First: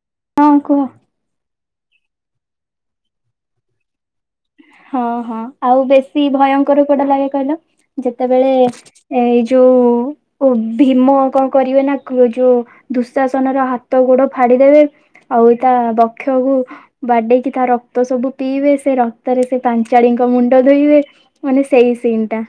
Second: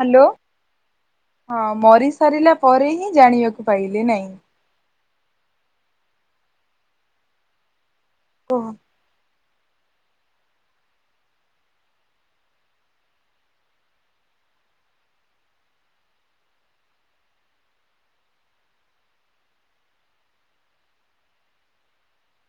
Hello ହଁ କୁହ ହଁ ମରିସାରିଲା ପରେ ହିଁ ଜାଣିବାକୁ ପାଇଲେ ନାଇଁ। ହଁ ହଁ ଆଉ ବେଶୀ ଭୟଙ୍କର କଉଟା ଲାଗେ କହିଲ ଯେତେବେଳେ। ଓହ ଏଇ ଯୋଉ। ଓ ଭୀମ କଣ କରିବେ ନା କ ଯୋଉ ଦୁଶାସନ ର ହାତ, ଗୋଡ ଫାଡିଦେବେ। ଆଉ ତା ବକ୍ଷକୁ ବାଡେଇକି ତା ରକ୍ତ ସବୁ ପିଇବେ ସେ ର କ୍ତ ରେ ସେ ପାଞ୍ଚାଳିଙ୍କ ମୁଣ୍ଡ ଧୋଇବେ ମାନେ ସେଇ ସିନ୍ ଟା।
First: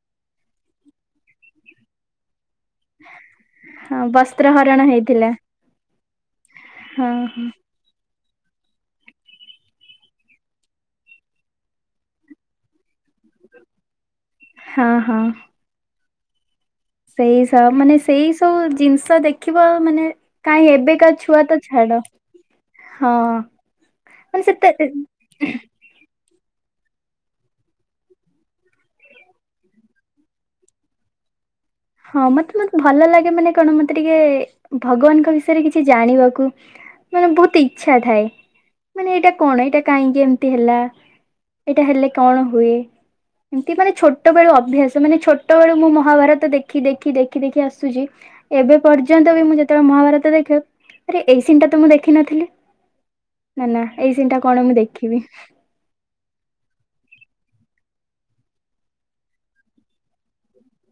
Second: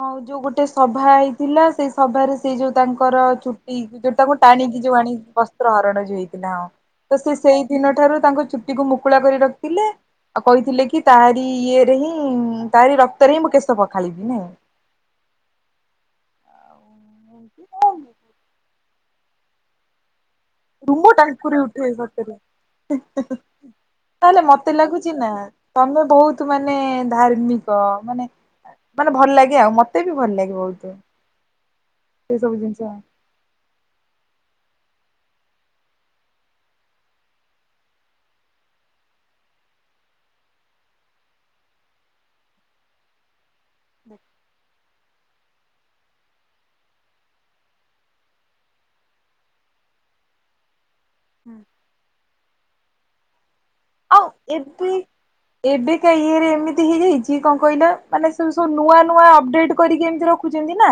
ହଁ ଆଉ ଯୋଉ ଗୋଟେ ସଭା ହେଇଥିଲା ସେଇ ସଭାରେ ସେଇ ଯୋଉ। ତାଙ୍କର ଚୁଟି ହଁ ଯୋଉ ତାଙ୍କୁ ବସ୍ତ୍ର ହରଣ ଟାଣିକି ଯୋଉ ଆଣି ହେଇଥିଲା ବସ୍ତ୍ର ହରଣ ଯୋଉ ହେଇଥିଲା ହଁ ତ ସେ ସେଇ। ଦିନ ଠାରୁ ତାଙ୍କ ଚୁଟିକୁ ମୁକୁଳା କରି ରଖିଲେ। ଆଉ କହିଥିଲେ କି ତାରି ଇଏରେ ହିଁ ତାରି ରକ୍ତରେ ହିଁ ମୁଁ କେଶ ପଖାଳିବି ନାଇଁ। ହଁ ହଁ। ସେଇ ସ ମାନେ ସେଇ ସବୁ ଜିନିଷ ଦେଖିବ ମାନେ। କାହିଁ ଏବେ କା ରୁମ ଛୁଆ ଟାଙ୍କୁରି ତ ଉଠେ ଛାଡ ସତରେ। ହଁ। ତାହେଲେ ମାନେ ମତେ ସେତେ ଲାଗୁଛି ନା ଏମ। ତମେ ବହୁତ ମାନେ ଧାର୍ମିକ ମାନେ। ମାନେ ଭଲ ଲାଗେ ଆଉ ମତେ ବି ଭଲ ଲାଗେ ବହୁତ। ହଁ ସେ ସବୁ ମତେ ମତେ ଜିନିଷ। ଭଲ ଲାଗେ ମାନେ କଣ ମତେ ଟିକେ ଭଗବାନଙ୍କ ବିଷୟରେ କିଛି ଜାଣିବାକୁ। ମାନେ ବହୁତ ଇଚ୍ଛା ଥାଏ ମାନେ ଏଇଟା କଣ ଏଇଟା କାହିଁକି ଏମିତି ହେଲା। ଏଇଟା ହେଲେ କଣ ହୁଏ। ଏମିତି ମାନେ ଛୋଟ ବେଳୁ ଅଭ୍ୟାସ ମାନେ ଛୋଟ ବେଳୁ ମୁଁ ମହାଭାରତ ଦେ ଖି ଦେଖି ଦେଖି ଦେଖି ଆସୁଛି ଏବେ ପର୍ଯ୍ୟନ୍ତ ବି ମୁଁ ଯେତେବେଳେ ମହାଭାରତ ଦେଖେ। ଆରେ ଏଇ ସିନ୍ ଟା ତ ମୁଁ ଦେଖିନଥିଲି ନା ନା ଏଇ ଆଉ ସିନ୍ ଟା କଣ ମୁଁ ଦେଖିବି। ଏବେ କା ଇଏରେ ଏମିତି ହେଇଯାଇଛି କଣ କହିଲ ମାନେ ସେମ ସବୁ ନୂଆ ନୂଆ ଅପଡେଟ୍ କରିକି ଏମିତି ର ଦେଖୁଛନ୍ତି ନା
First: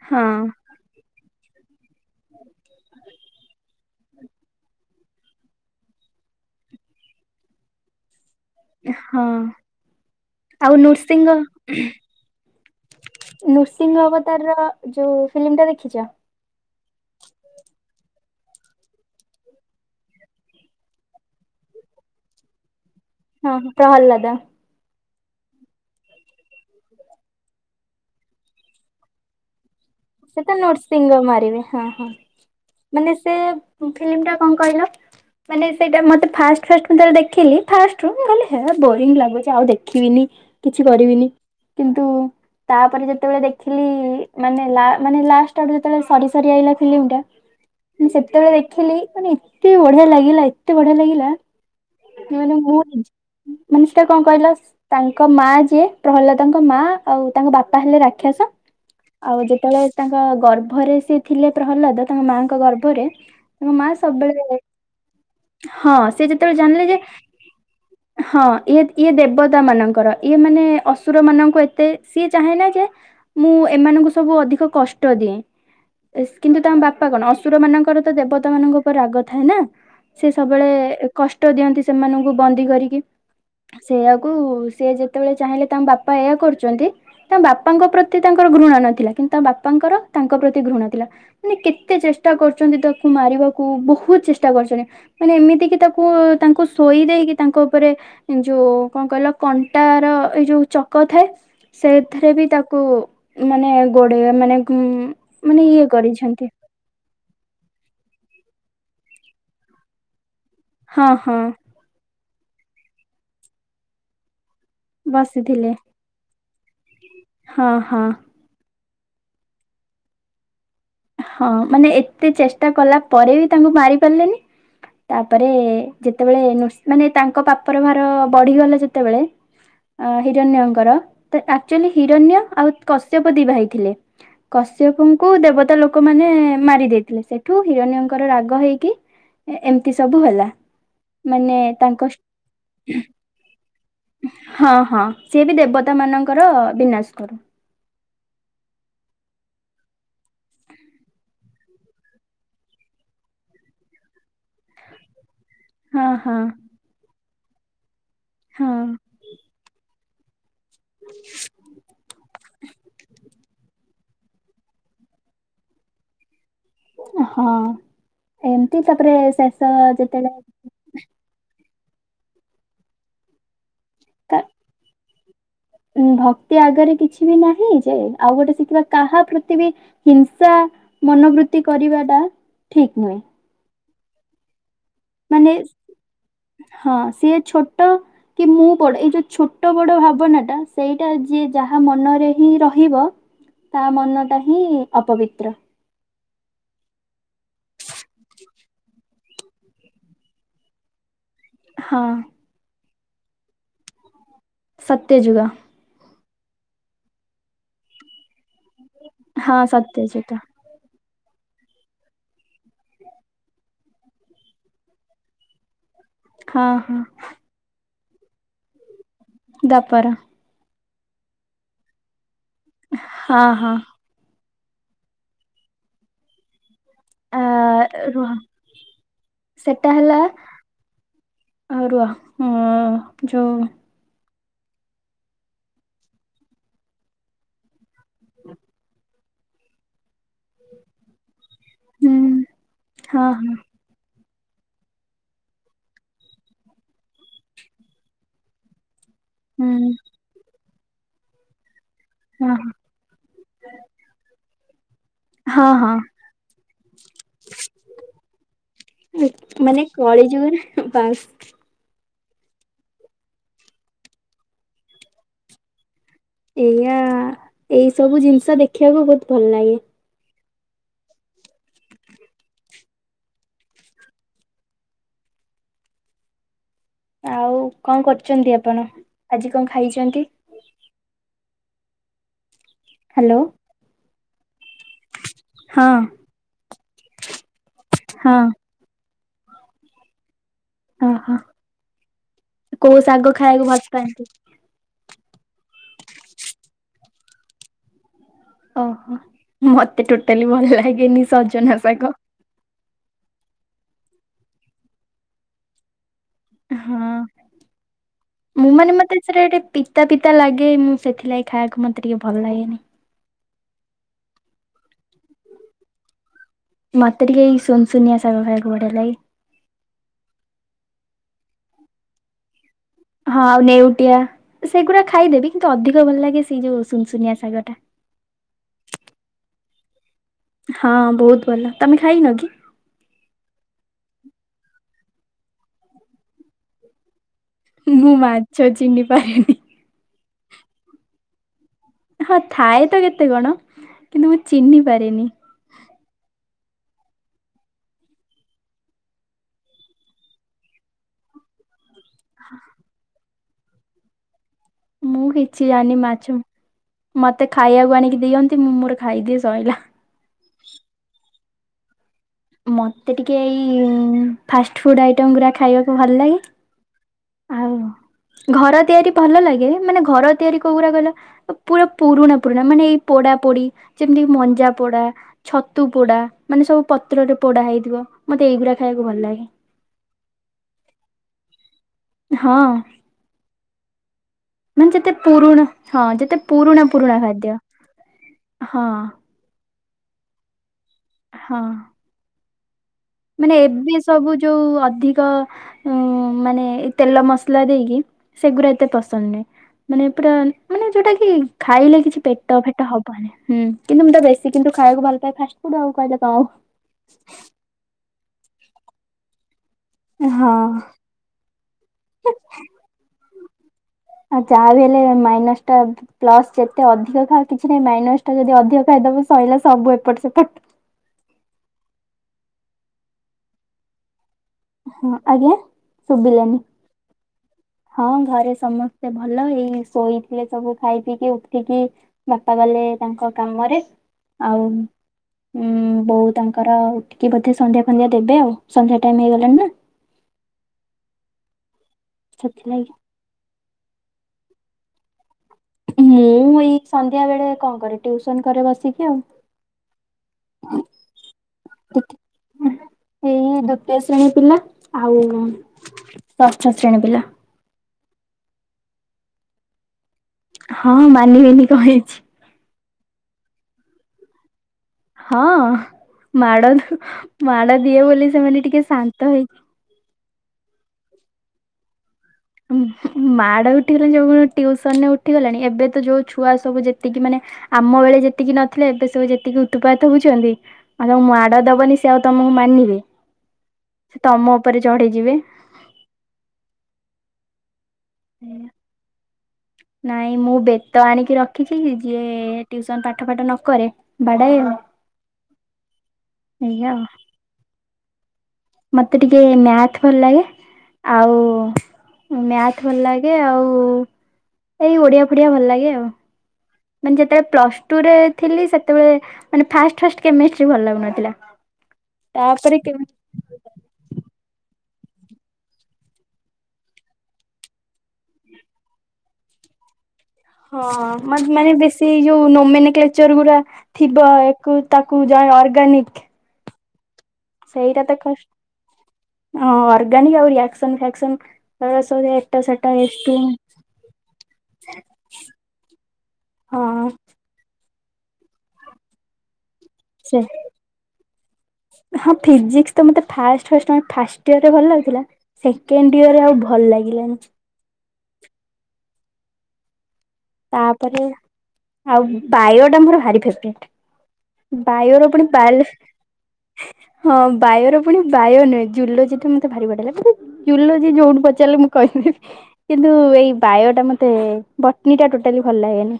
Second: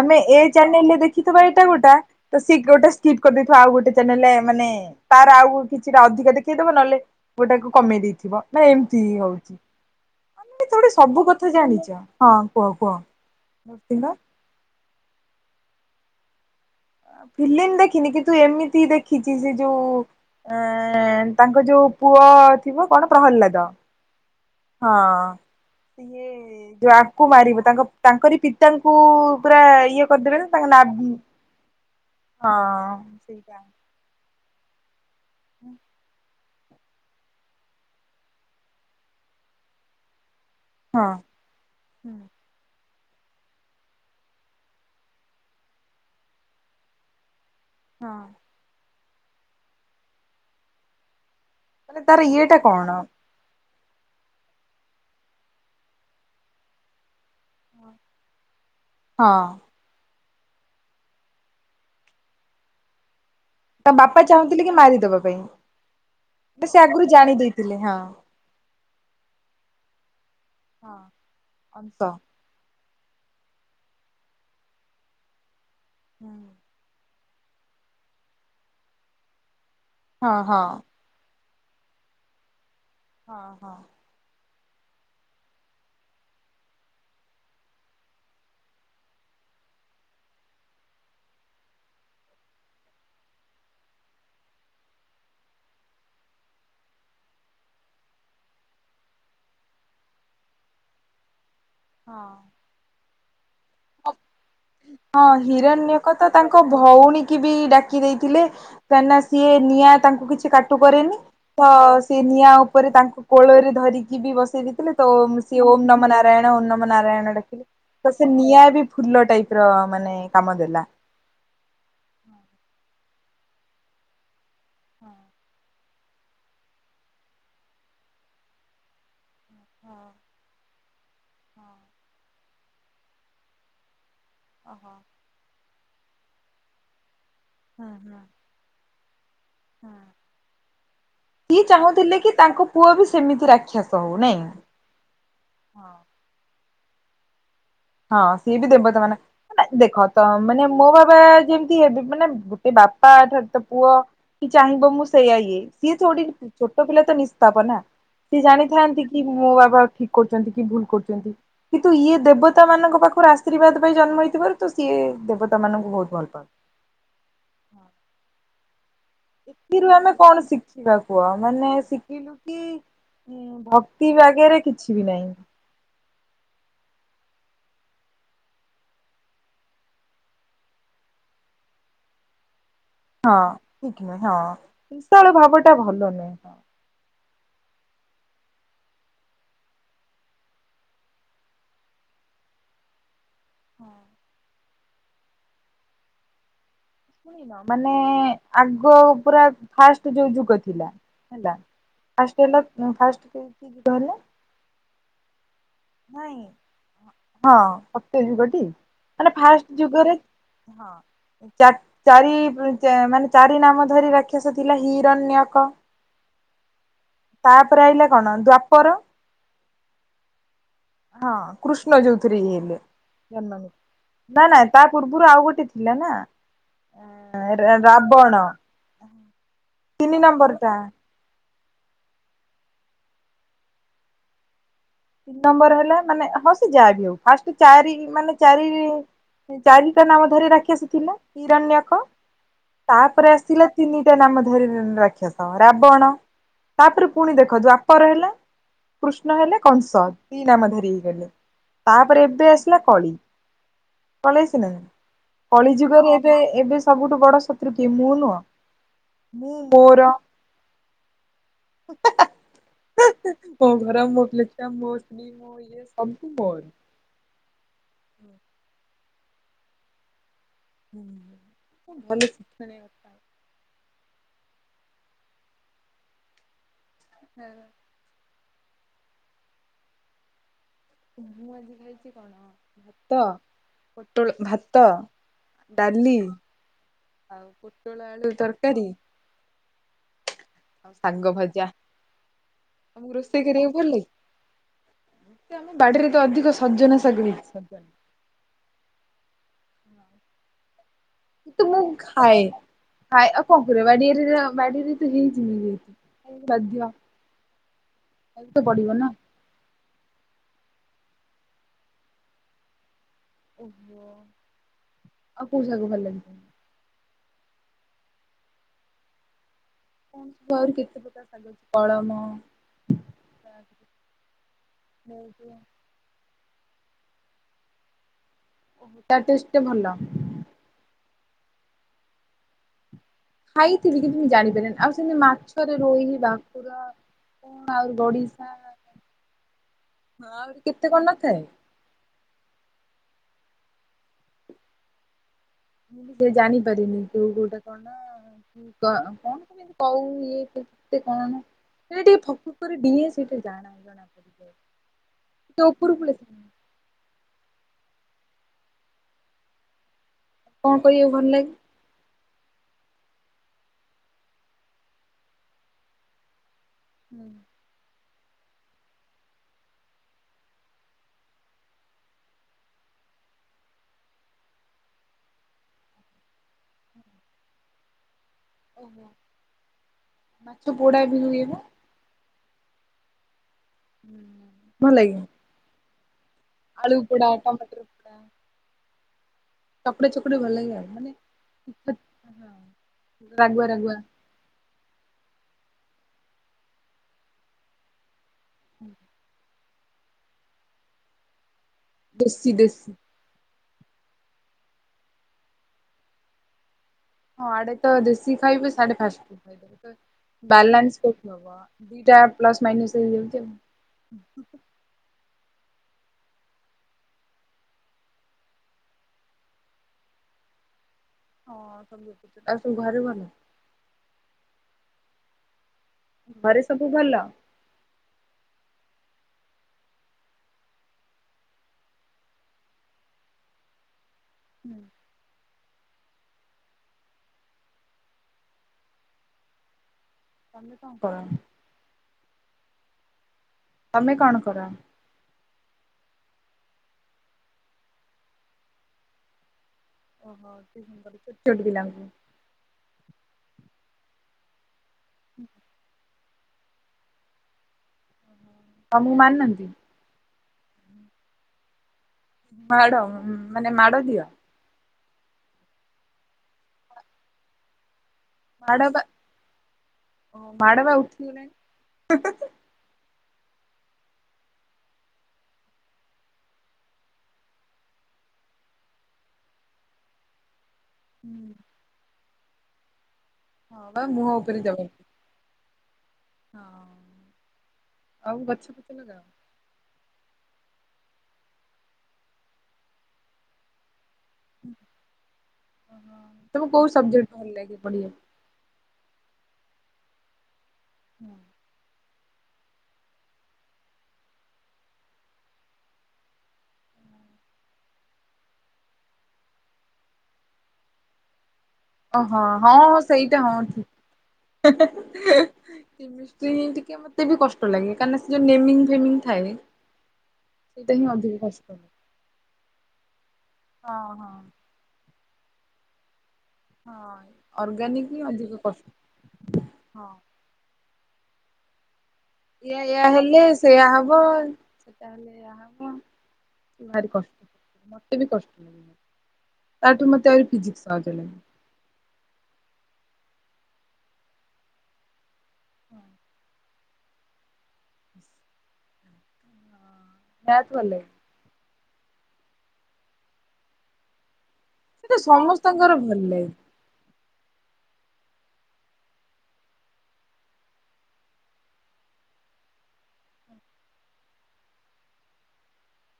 ଆମେ ହଁ ଏ ଚ୍ୟାନେଲରେ ଦେଖିଥିବା ଏଟା ଗୋଟା। ତ ସି ଗୋଟେ ସ୍କିପ୍ କରିଦେଇଥିବ ଆଉ ଗୋଟେ ଚ୍ୟାନେଲରେ ମାନେ ତାର ଆଉ କିଛିଟା ଅଧିକ ଦେଖେଇଦବ ନହେଲେ। ଗୋଟାକୁ କମେଇ ଦେଇଥିବ ନା ଏମିତି ହଁ ହଉଛି। ତମେ ବି ଆଉ ଥୋଡି ସବୁ ନୃସିଂହ କଥା ଜାଣିଛ ହଁ କୁହ କୁହ [inaudible] ଙ୍କ। ତାର ଯୋଉ ଫିଲିମ୍ ଟା ଦେଖିଛ? ଫିଲିମ୍ ଦେଖିନି କିନ୍ତୁ ଏମିତି ଦେଖିଛି ସେ ଯୋଉ। ଏ ତାଙ୍କ ଯୋଉ ପୁଅ ଥିବ କଣ ହଁ ପ୍ରହ୍ଲାଦ। ପ୍ରହ୍ଲାଦ। ହଁ। ଇଏ ଯଉ ଆଙ୍କୁ ମାରିବ ତାଙ୍କ ତାଙ୍କରି ପିତାଙ୍କୁ ପୁରା ଇଏ। କରିଦେବେ ନା ସେଟା ତାଙ୍କ ନାଭି ନୃଷୀଙ୍ଗ ମାରିବେ ହଁ ହଁ ହଁ ମାନେ ସେ। ସେଇଟା ଉଁ ଫିଲିମ ଟା କଣ କହିଲ ମାନେ ସେଇଟା ମତେ ଫାର୍ଷ୍ଟ ଫାର୍ଷ୍ଟ। ମୁଁ [unintelligible] ଦେଖିଲି ଫାର୍ଷ୍ଟରୁ ମୁଁ କହିଲି ହେ ବୋରିଙ୍ଗ ଲାଗୁଛି ଆଉ ଦେଖିବିନି। କିଛି ହଁ କରିବିନି କିନ୍ତୁ ତାପରେ ଯେତେବେଳେ ଦେଖିଲି ମାନେ ଲା ମାନେ ଲାଷ୍ଟ ଆଡୁ ଯେତେବେଳେ ସରି ସରି ଆଇଲା ଫିଲିମ୍ ଟା ମୁଁ ହଁ ସେତେବେଳେ ଦେଖିଲି ମାନେ ଏ ଏତେ ବଢିଆ ଲାଗିଲା, ଏତେ ବଢିଆ ଲାଗିଲା ମାନେ ତାର ମାନେ ଇଏଟା ମୁଁ କଣ? ମନିଷ୍ା କଣ କହିଲ [unintelligible] ତାଙ୍କ ମା ଯିଏ ପ୍ରହ୍ଲାଦଙ୍କ ମା। ଆଉ ତାଙ୍କ ବାପା ହେଲେ ରାକ୍ଷସ। ଆଉ ହଁ ଯେତେବେଳେ ତାଙ୍କ ଗର୍ଭରେ ସେ ଥିଲେ ପ୍ରହ୍ଲାଦ, ତାଙ୍କ ମା ଙ୍କ ଗର୍ଭରେ ମା ତା ବାପା ସବୁବେଳେ ଚାହୁଁଥିଲେ କି ମାରିଦବା ପାଇଁ? ହଁ, ସେ ଯେତେବେଳେ ସେ ଜାଣିଲେ ଯେ, ଆଗରୁ ଜାଣି ଦେଇଥିଲେ ହଁ। ୟେ ଇଏ ଦେବତା ମାନଙ୍କର। ଇଏ ମାନେ ହଁ ଅସୁର ମାନଙ୍କୁ ଏତେ ଅଂଶ ସିଏ ଚାହେଁନା ଯେ ମୁଁ ଏମାନଙ୍କୁ ସବୁ ଅଧିକ କଷ୍ଟ ଦିଏ, କିନ୍ତୁ ତାଙ୍କ ବାପା କଣ ଅସୁର ମାନଙ୍କର ତ ଦେବତା ମାନଙ୍କ ଉପରେ ରାଗ ଥାଏ ନା, ସେ ହଁ ହଁ ସବୁବେଳେ କଷ୍ଟ ଦିଅନ୍ତି ସେମାନଙ୍କୁ ବନ୍ଦୀ କରିକି। ହଁ, ହଁ। ସେଇଆକୁ ସେ ଯେତେବେଳେ ଚାହିଁଲେ ତାଙ୍କ ବାପା ଏହା କରୁଛନ୍ତି ତାଙ୍କ ବାପାଙ୍କ ପ୍ରତି ତାଙ୍କର ଘୃଣା ନଥିଲା। କିନ୍ତୁ ତା ବାପାଙ୍କର ତାଙ୍କ ପ୍ରତି ଘୃଣା ଥିଲା। ମାନେ କେତେ ଚେଷ୍ଟା କରୁଛନ୍ତି ତାକୁ ମାରିବାକୁ, ବହୁତ ଚେଷ୍ଟା କରିଛନ୍ତି। ମାନେ ଏମିତିକି ତାକୁ ତାଙ୍କୁ ଶୋଇ ଦେଇକି ତାଙ୍କ ଉପରେ ଯୋଉ କଣ କହିଲ କଣ୍ଟା ର ଏଇ ଯୋଉ ଚକ ଥାଏ ସେଥିରେ ହଁ। ବି ତାକୁ ମାନେ ଗୋଡେଇ ମାନେ ହଁ ମାନେ ଇଏ ହିରଣ୍ୟକ ତ କରିଛନ୍ତି। ତାଙ୍କ ଭଉଣୀ କି ବି ଡାକି ଦେଇଥିଲେ। କାହିଁକି ନା ସିଏ ନିଆଁ ତାଙ୍କୁ କିଛି କାଟି ହଁ କରେନି। ହଁ ତ ସେ ନିଆଁ ଉପରେ ତାଙ୍କୁ କୋଳରେ ଧରିକି ବି ବସେଇ ଦେଇଥିଲେ। ତ ସିଏ ବସିଥିଲେ ଓମ୍ ନମଃ ନାରାୟଣ, ଓମ୍ ନମଃ ନାରାୟଣ ଡାକିଲେ। ହଁ ହଁ। ତ ସେ ନିଆଁ ବି ଫୁଲ ଟାଇପ୍ ର। ପ [unintelligible] ମାନେ କାମଦେଲା। ହଁ, ମାନେ ଏତେ ଚେଷ୍ଟା କଲା ପରେ ବି ତାଙ୍କୁ ମାରି ପାରିଲେନି, ତାପରେ ଯେତେବେଳେ ନୃଶ ମାନେ ତାଙ୍କ ପାପର ଭାର ବଢିଗଲା ଯେତେବେଳେ ଅ ହିରଣ୍ୟଙ୍କର। ଆଚୁଆଲି ହିରଣ୍ୟ ଆଉ କଶ୍ୟପ ଦି ଭାଇ ଥିଲେ। ଓହୋ କଶ୍ୟପଙ୍କୁ ଦେବତା ଲୋକମାନେ ମାରି ଦେଇଥିଲେ। ସେ ଠୁ ହୁଁ ହୁଁ ହୁଁ। ହିରଣ୍ୟଙ୍କର ରାଗ ହେଇକି ଏମିତି ସବୁ ହେଲା। ମାନେ ସିଏ ତାଙ୍କ ଚାହୁଁଥିଲେ କି ତାଙ୍କ ପୁଅ ହଁ, ବି ସେମିତି ରାକ୍ଷସ ହଉ ନାଇଁ। ହଁ ସିଏ ବି ହଁ ଦେବତାମାନଙ୍କର ବିନାଶ କରୁ। ହଁ, ସିଏ ବି ଦେବତା ମାନେ ଦେଖ ତ ମାନେ ମୋ ବାବା ଯେମିତି ହେ ମାନେ ବାପା ସହିତ ପୁଅ କି ଚାହିଁବ ମୁଁ ସେଇଆ ଇୟେ। ସିଏ ତ ହଁ ଗୋଟେ ହଁ ଛୋଟ ପିଲା ତ ନିଷ୍ପାପ ନା, ସିଏ ହଁ ଜାଣିଥାନ୍ତି କି ମୋ ବାବା ଠିକ କରୁଛନ୍ତି କି ଭୁଲ କରୁଛନ୍ତି। କିନ୍ତୁ ଇଏ ଦେବ ଦେବତା ମାନଙ୍କ ପାଖରୁ ଆଶୀର୍ବାଦ ପାଇଁ ଜନ୍ମ ହେଇଥିବାରୁ, ତ ସିଏ ଦେବତା ମାନଙ୍କୁ ବହୁତ ଭଲ ପାଆନ୍ତି। ହଁ ଏମିତି, ତାପରେ ଶେଷ ଯେତେବେଳେ ଶିଖିବାକୁୁହ। ମାନେ [unintelligible] କି ଭକ୍ତି ଆଗରେ କିଛି ବି ନାହିଁ। ଉ ଭକ୍ତି ଆଗରେ କିଛି ବି ନାହିଁ ଯେ, ଆଉ ଗୋଟେ ଶିଖିବା କାହା ପ୍ରତି ବି ହିଂସା ମନୋବୃତ୍ତି କରିବା ଟା ଠିକ୍ ନୁହେଁ। ହଁ ଠିକ୍ ନୁହେଁ। ହଁ ବିଶାଳ ମାନେ ଭାବ ଟା ଭଲ ନୁହେଁ। ହଁ, ସିଏ ଛୋଟ କି ମୁଁ ବଡ। ଏଇ ଯୋଉ ଛୋଟ ବଡ ଭାବନା ଟା ସେଇଟା ଯିଏ ଯାହା ମନରେ ହିଁ ରହିବ ତା ମନ ଟା ହିଁ ଅପବିତ୍ର। ମାନେ ଆଗ ପୁରା ଫାଷ୍ଟ ଯୋଉ ଯୁଗ ଥିଲା? ହେଲା ହଁ ଫାଷ୍ଟ ହେଲା ଫାଷ୍ଟ କୋଉ [unintelligible] ଯୁଗ କିହଲେ ସତ୍ୟଯୁଗ। ନାଇଁ ହଁ ସତ୍ୟ ଯୁଗଟି ମାନେ ହଁ ଫାଷ୍ଟ ଯୁଗରେ ସତ୍ୟଯୁଗ ହଁ ଚା ଚାରି ମାନେ ଚାରି ନାମ ଧରି ରଖି ହେ ସେ ଥିଲା ହିରଣ୍ୟକ। ହଁ ହଁ। ତାପରେ ଆଇଲା କଣ ଦ୍ଵାପର। ଦ୍ୱାପର ହଁ କୃଷ୍ଣ ଯୋଉଥିରେ ଇୟେ ହେଲେ ହଁ ଜନମ। ହଁ ନା ନା ତା ପୂର୍ବରୁ ଆଉ ଗୋଟେ ଥିଲା ନା। ଆ ଉଁ ରା ରୁହ ରାବଣ ତିନି ନମ୍ବର ଟା। ଆ ରୁହ ଉଁ ଯୋଉ ତିନି ନମ୍ବର ହେଲା ମାନେ ହଁ ସେ ଯାହାବି ହଉ ଫାଷ୍ଟ ଚାରି ମାନେ ଚାରି ଚାରିଟା ନା କ କରେ ରାକ୍ଷସ ଥିଲା ହିରଣ୍ୟକ, ହୁଁ ହଁ ତାପରେ ହଁ ଆସିଥିଲା ତିନିଟା ନାମ ଧରିନିଅନ୍ତୁ ରାକ୍ଷସ ରାବଣ ତାପରେ ପୁଣି ଦେଖ ଦ୍ୱାପର ହେଲା କୃଷ୍ଣ ହେଲେ ହୁଁ କଂସ ଦି ନାମ ଧରି ହେଇଗଲେ ତାପରେ ଏବେ ହଁ ହଁ ଆସିଲା କଳି। କଳି ଆସିଲା ନା? ହଁ ହଁ କଳିଯୁଗରେ ଏବେ ଏବେ ସବୁଠୁ ବଡ ଶତ୍ରୁ କିଏ ମୁଁ ନୁହଁ। ମୁଁ ମାନେ ମୋର କଳିଯୁଗରେ ବାସ୍ [unintelligible] ସବୁ ମୋର। କେ ଆଁ ଏଇ ସବୁ ଜିନିଷ ଦେଖିବାକୁ ବହୁତ ଭଲ ଲାଗେ। ହୁଁ ଭଲ ଶିକ୍ଷଣିୟ ହଁ। ଆଉ କଣ କରୁଛନ୍ତି ଆପଣ, ଆଜି କଣ ଖାଇଛନ୍ତି? ମୁଁ ଆଜି ଖାଇଛି କଣ ଭାତ ହ୍ୟାଲୋ। ପୋଟଳ ଭା ତ ହଁ ଡାଲି ଆଉ ପୋ ପୋଟଳ ଆଳୁ ହଁ। ତରକାରୀ। ଆଉ ଶାଗ ଓହୋ, ଭଜା। କୋଉ ଆମକୁ ଶାଗ ରୋଷେଇ ଖାଇବାକୁ କରିବାକୁ ଭଲ ଲାଗେ ପାଆନ୍ତି? ଆମ ବାଡିରେ ତ ଅଧିକ ସଜନା ଶାଗ ହେଇଛି। ଓହୋ, ମତେ ଟୋଟାଲି ଭଲ ଲାଗେନି। ତ ସଜନା ମୁଁ ଶାଗ। ଖାଏ ଖାଏ ଆଉ କଣ କରିବ ବାଡିଆରେ ବାଡିରେ ତ ହେଇଛିି ଯେ ହଁ, ତ ମୁଁ ପଡିବ ମାନେ ନା ମତେ ସେଟା ଗୋଟେ ପିତା ପିତା ଲାଗେ ମୁଁ ସେଥିଲାଗି ଖାଇବାକୁ ମତେ ଟିକେ ଭଲ ଲାଗେନି। ଓହୋ ଆଉ କୋଉ ଶାଗ ଭଲ ଲାଗେ? ମତେ ଟିକେ ଏଇ ସୁନ ସୁୁନିଆ ଶାଗ ଖାଇବାକୁ ବଢ଼ିଆ ଲାଗେ। କହନ୍ତି କଳମ ହଁ ଆଉ ନେଉଟିଆ ସେଗୁଡା ଖାଇଦେବି କିନ୍ତୁ ଅଧିକ ଭଲ ଲାଗେ ସେଇ ଯୋଉ ସୁନସୁନିଆ ଶାଗ ଟା। ତା ଟେଷ୍ଟ ଭଲ? ହଁ ବହୁତ ଭଲ। ତମେ ଖାଇନ କି? ଖାଇଥିବି କିନ୍ତୁ ଜାଣିପାରେନି, ଆଉ ସେମତି ମାଛରେ ରୋହି, ବାକୁର ମୁଁ ମାଛ ଚିହ୍ନି ପାରେନି। ହଁ ଆହୁରି କେତେ କଣ ନଥାଏ? ହଁ ଥାଏ ତ କେତେ କଣ କିନ୍ତୁ ମୁଁ ଚିହ୍ନି ପାରେନି। ସେ ଜାଣିପାରେନି କୋଉ କୋଉଟା କଣ। କଣ କଉନି ଇଏ କେତେ କଣ ସେ ଟିକେ ଫକ୍ ଫକ୍ କରି ଡିଏଁ ସେଇଠି ଜାଣା ଜଣାପଡିଯାଉଛି। ମୁଁ କିଛି ଜାଣିନି ମାଛ ମତେ ଖାଇବାକୁ ଆଣିକି ଦିଅନ୍ତି ମୁଁ ମୋର ଖାଇଦିଏ ସଇଲା। କଣ କରିବାକୁ ଭଲ ଲାଗେ? ମୋତେ ଟିକେ ଏଇ ଫାଷ୍ଟ ଫୁଡ଼ ଆଇଟମ୍ ଗୁଡ଼ା ଖାଇବାକୁ ଭଲ ଲାଗେ। ହଁ। [inaudible] ଆଉ ଘର ତିଆରି ଭଲ ଲାଗେ ମାନେ ଘର ତିଆରି କୋଉଗୁଡା କହିଲ ପୁରା ପୁରୁଣା ପୁରୁଣା ମାନେ ଏଇ ପୋଡା ପୋଡି ଯେମିତି ମଞ୍ଜା ପୋଡା ଛତୁ ପୋଡ଼ା ମାନେ ସବୁ ପତ୍ରରେ ପୋଡ଼ା ହେଇଥିବ ମୋତେ ଏଇଗୁଡ଼ା ଓହୋ ଖାଇବାକୁ ଭଲ ଲାଗେ। ମାଛ ପୋଡା ବି ହୁଏ ନା ହଁ। [inaudible] ମାନେ ଯେତେ ପୁରୁଣା ହଁ ଯେତେ ପୁରୁଣା ଆଳୁ ପୁରୁଣା ପୋଡା ଖାଦ୍ୟ ଟମାଟର ପୋଡା ହଁ। ଚକଡା ଚକୁଡ଼ି ଭଲ ଲାଗେ ଆଉ ହଁ। [inaudible] ମାନେ ରାଗୁଆ ରାଗୁଆ ଏବେ ସବୁ ଯୋଉ ଅଧିକ ଉ ମାନେ ତେଲ ମସଲା ଦେଇକି ସେଗୁଡା ଏତେ ପସନ୍ଦ ନୁହଁ ମାନେ ପୁରା ମାନେ ଯୋଉଟା କି ଖାଇଲେ କିଛି ଦେଶୀ ପେଟ ଫେଟ ଦେଶୀ ହବ ହୁଁ କିନ୍ତୁ ମୁଁ ତ ବେଶୀ କିନ୍ତୁ ଖାଇବାକୁ ଭଲ ପାଏ ଫାଷ୍ଟଫୁଡ ଆଉ କହିଲା କଆଉ। ହଁ ଆଡେ ତ ଦେଶୀ ଖାଇବେ ସାଡେ ଫାଷ୍ଟଫୁଡ ଖାଇଦେ ହଁ। ବ୍ୟାଲନ୍ସ କେ ହବ ଦିଟା ପ୍ଲସ ମାଇନସ ହେଇ ଯାଉଛି ଆଉ। ଉ ଚାହା ବି ହେଲେ ମାଇନାସ ଟା ପ୍ଲସ ଯେତେ ଅଧିକ ଖାଅ କିଛି ନାଇଁ ମାଇନସ ଟା ଯଦି ଅଧିକ ଖାଇଦବ ସଇଲା ସବୁ ଏପଟ ସେପଟ। [inaudible] ଆଉ ସବୁ ଘରେ ଭଲ? ହଁ ଆଜ୍ଞା ଶୁଭିଲାନି। ଘରେ ସବୁ ଭଲ? ହଁ ଘରେ ସମସ୍ତେ ଭଲ ଏଇ ଶୋଇଥିଲେ ସବୁ ଖାଇ ପିଇକି ଉଠିକି ବାପା ଗଲେ ତାଙ୍କ କାମରେ ଆଉ ହୁଁ ଉଁ ବୋଉ ତାଙ୍କର ଉଠିକି ବୋଧେ ସନ୍ଧ୍ୟା ଫନ୍ଧ୍ୟା ଦେବେ ଆଉ ସନ୍ଧ୍ୟା ଟାଇମ ହେଇଗଲାଣି ନା। ତମେ କଣ କର? ସେଥିଲାଗି ତମେ କଣ କର? ମୁଁ ଏଇ ସନ୍ଧ୍ୟାବେଳେ କଣ କରେ ଟ୍ଯୁଶନ କରେ ବସିକି ଆଉ। ଓହୋ ସେ [unintelligible] ଛୋଟ ପିଲାଙ୍କୁ। ଏଇ ଦ୍ଵିତୀୟ ଶ୍ରେଣୀ ପିଲା ଆଉ ଷଷ୍ଠ ଶ୍ରେଣୀ ପିଲା। ତମକୁ ମାନନ୍ତି? ହଁ ମାନିବେନି କଣ ହେଇଛି। ମାଡ଼ ମାନେ ମାଡ଼ ଦିଅ? ହଁ ମାଡ ମାଡ଼ ଦିଏ ବୋଲି ସେମାନେ ଟିକେ ଶାନ୍ତ ହେଇକି ଓ ପାଡ ବା ଉଠିଗଲାଣି। ଉ ହୁ ମାଡ ଉଠିଗଲାଣି ଯୋଉ ଟିଉସନରେ ଉଠିଗଲାଣି ଏବେ ତ ଯୋଉ ଛୁଆ ସବୁ ଯେତିକି ମାନେ ଆମବେଳେ ଯେତିକି ନଥିଲେ ଏବେ ସବୁ ଯେତିକି ଉ ତୁପାତ ହଉଛନ୍ତି ଆଉ ତାଙ୍କୁ ହୁଁ। ମାଡ ଦବନି ସେ ଆଉ ତମକୁ ମାନିବେ ହଁ ବା ସେ ମୁହଁ ତମ ଉପରେ ଜବର ଚଢି ଯିବେ। ହଁ ଆଉ ଗଛ ପଚ ଲଗାଅ? ନାଇଁ ମୁଁ ବେତ ଆଣିକି ରଖିଛି ଯିଏ ଟ୍ୟୁସନ ପାଠ ପାଠ ନକରେ ତମୁ କୋଉ ଏଇଆ ଆଉ ସବଜେକ୍ଟ ଭଲ ଲାଗେ ପଢ଼ିଆ ମତେ ଟିକେ ମ୍ୟାଥ ଭଲ ଲାଗେ ହୁଁ। ଆଉ ମ୍ୟାଥ ଭଲ ଲାଗେ ଆଉ ଏଇ ଓଡ଼ିଆ ଫୋଡ଼ିଆ ଭଲ ଲାଗେ ଆଉ। ମାନେ ଯେତେବେଳେ ପ୍ଲସ ଟୁ ରେ ଥିଲି ସେତେବେଳେ ମାନେ ଫାଷ୍ଟ ଫାଷ୍ଟ କେମିଷ୍ଟ୍ରି ଭଲ ଲାଗୁନଥିଲା। ଓହୋ ହଁ ତାପରେ ହଁ କେମିତି ସେଇଟା ହଁ ଠିକ। କେମିଷ୍ଟ୍ରୀ ଟିକେ ମତେ ବି କଷ୍ଟ ଲାଗେ କାହିଁକି ସେ ଯୋ ନେମିଙ୍ଗ ଫେମିଙ୍ଗ ଥାଏ ସେଇଟା ହିଁ ହଁ ଅଧିକ କଷ୍ଟ। ମାନେ ଲାଗେ। ବେଶୀ ଯୋଉ ନୋମେନକ୍ଳେଚର ଗୁରା ହଁ ଥିବ ହଁ। କୁ ତାକୁ ଯା ଅର୍ଗାନିକ ହଁ। ସେଇଟା ଅର୍ଗାନିକ ତ ହିଁ କଷ୍ ଅଧିକ କଷ୍ଟ ହଁ ଅର୍ଗାନିକ୍ ଆଉ ରିଆକ୍ସନ ଫିଆକ୍ସନ ସ ଏୟା ଏୟା ହେଲେ ସେୟା ହବ ସେଟା ହେଲେ ଏୟା ହବ ହଁ ଭାରି କଷ୍ଟ। ମତେ ବି କଷ୍ଟ ଲାଗେ ତାଠୁ ମତେ ସେ ଆହୁରି ଫିଜିକ୍ ସହଜ ଲାଗେ। ହଁ ଫିଜିକ୍ସ ତ ମତେ ଫାଷ୍ଟ ଫାଷ୍ଟ ଫାଷ୍ଟ ଇୟର ରେ ଭଲ ଲାଗୁଥିଲା ସେକେଣ୍ଡ ଇୟରରେ ଆଉ ଭ ଭଲ ଲାଗିଲାନି। ମ୍ୟାଥ ଭଲ ଲାଗେ। ତାପରେ ଆଉ ବାୟୋଟା ମୋର ଭାରି ଫେବରେଟ୍। ସେଟା ବାୟୋର ପୁଣି ପାଲ ସମସ୍ତଙ୍କର ଭଲ ଲାଗେ। ହଁ ବାୟୋର ପୁଣି ବାୟୋ ନୁହେଁ ଜୁଲୋଜି ଠୁ ମତେ ଭାରି ବଢେଇଲା କି ଜୁଲୋଜି ଯୋଉଠୁ ପଚାରିଲେ ମୁଁ କହିବି। କିନ୍ତୁ ଏଇ ବାୟୋ ଟା ମତେ ବଟନୀ ଟା ଟୋଟାଲି ଭଲ ଲାଗେନି।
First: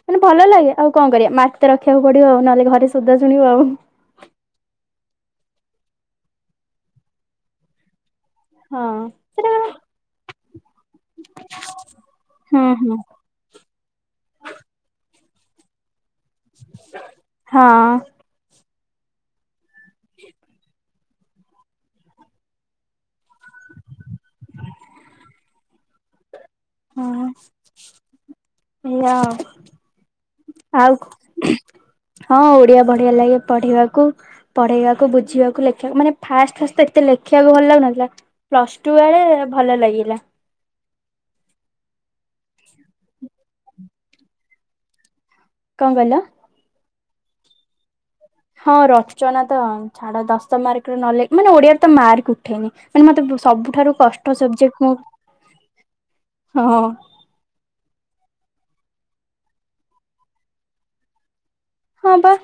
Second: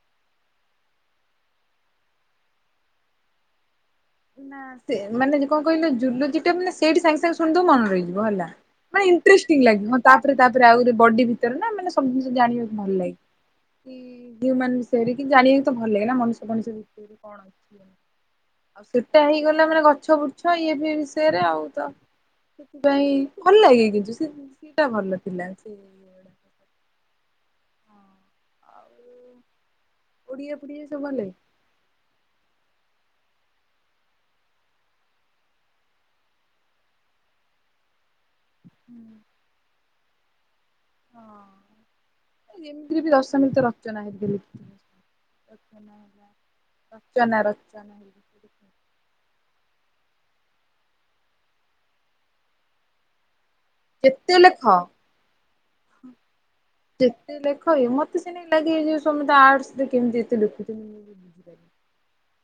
ମାନେ ଭଲ ଲାଗେ ଆଉ କଣ କରିବା ମାର୍କ ତ ରଖିବାକୁ ପଡିବ ଆଉ ନହେଲେ ଘରେ ଶୋଦା ଶୁଣିବ ଆଉ। ନା ସେ ମାନେ କଣ କହିଲ ଜୁଲୋଜିଟା ମାନେ ସେଠି ସାଙ୍ଗେ ସାଙ୍ଗେ ଶୁଣିଦବ ମନେ ରହିଯିବ ହେଲା। ହଁ ମାନେ ସେଟା ଇଣ୍ଟ୍ରେଷ୍ଟିଂ କଣ ଲାଗେ ହଁ ତାପରେ ତାପରେ ଆଉ ବଡି ଭିତରେ ନା ମାନେ ସବୁ ଜିନିଷ ଜାଣିବାକୁ ହୁଁ ହୁଁ ଭଲ ଲାଗେ। ହ୍ୟୁମାନ ବିଷୟରେ କି ଜାଣିବାକୁ ତ ଭଲ ଲାଗେ ନା ମଣିଷ ମଣିଷ ବିଷୟରେ କଣ ଅଛି ହଁ ଆଉ ସେଟା ହେଇଗଲା ମାନେ ଗଛ ବୁଛ ଇଏ ବି ଷୟରେ ଆଉ ତ ସେଥିପାଇଁ ଭଲ ଲାଗେ କିନ୍ତୁ ସେଟା ଭଲ ଥିଲା ସେ ହଁ ଆଉ ଏୟା ଓଡିଆ ଫୋଡିଆ ଆଉ। ସବୁ ଭଲ ଲାଗେ? ହଁ ଓଡିଆ ବଢିଆ ଲାଗେ ପଢିବାକୁ। ପଢେଇବାକୁ ବୁଝିବାକୁ ଲେଖିବାକୁ ମାନେ ଫାଷ୍ଟ ଫାଷ୍ଟ ଏତେ ଲେଖିବାକୁ ଭଲ ଲାଗୁନଥିଲା ପ୍ଲସ ଟୁ ବେଳେ ଭଲ ଲାଗିଲା। ହଁ ଏମିତିରେ ବି ଦଶମୀ ତ ରଚନା ହେ [unintelligible] କଣ କହିଲ? ରଚନା ରଚନା ହଁ ରଚନା ତ ଛାଡ ଦଶ ମାର୍କ ର ନଲେ ମାନେ ଓଡିଆରେ ତ ମାର୍କ ଉଠେନି ମାନେ ମତେ ସବୁଠାରୁ କଷ୍ଟ ଯେତେ ଲେଖ ସବଜେକ୍ଟ ମୁଁ ହଁ ଏତେ ଲେଖ ମତେ ସେମିତି ଲାଗେ ଯେ ସମସ୍ତେ ଆର୍ଟସରେ କେମିତି ଏତେ ଲେଖୁଛନ୍ତି? ବୁଝିପାରୁନି। ହଁ ବା।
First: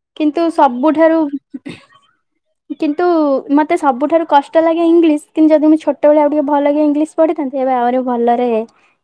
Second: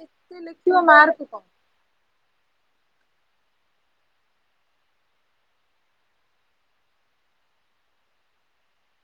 ଏତ କିନ୍ତୁ ଲେଖିବ ସବୁଠାରୁ ମାର୍କ କମ୍। କିନ୍ତୁ ମତେ ସବୁଠାରୁ କଷ୍ଟ ଲାଗେ ଇଂଲିଶ କିନ୍ତୁ ଯଦି ମୁଁ ଛୋଟ ବେଳେ ଆଉ ଟିକେ ଭଲକି ଇଂଲିଶ ପଢିଥାନ୍ତି ଏବେ ଆହୁରି ଭଲରେ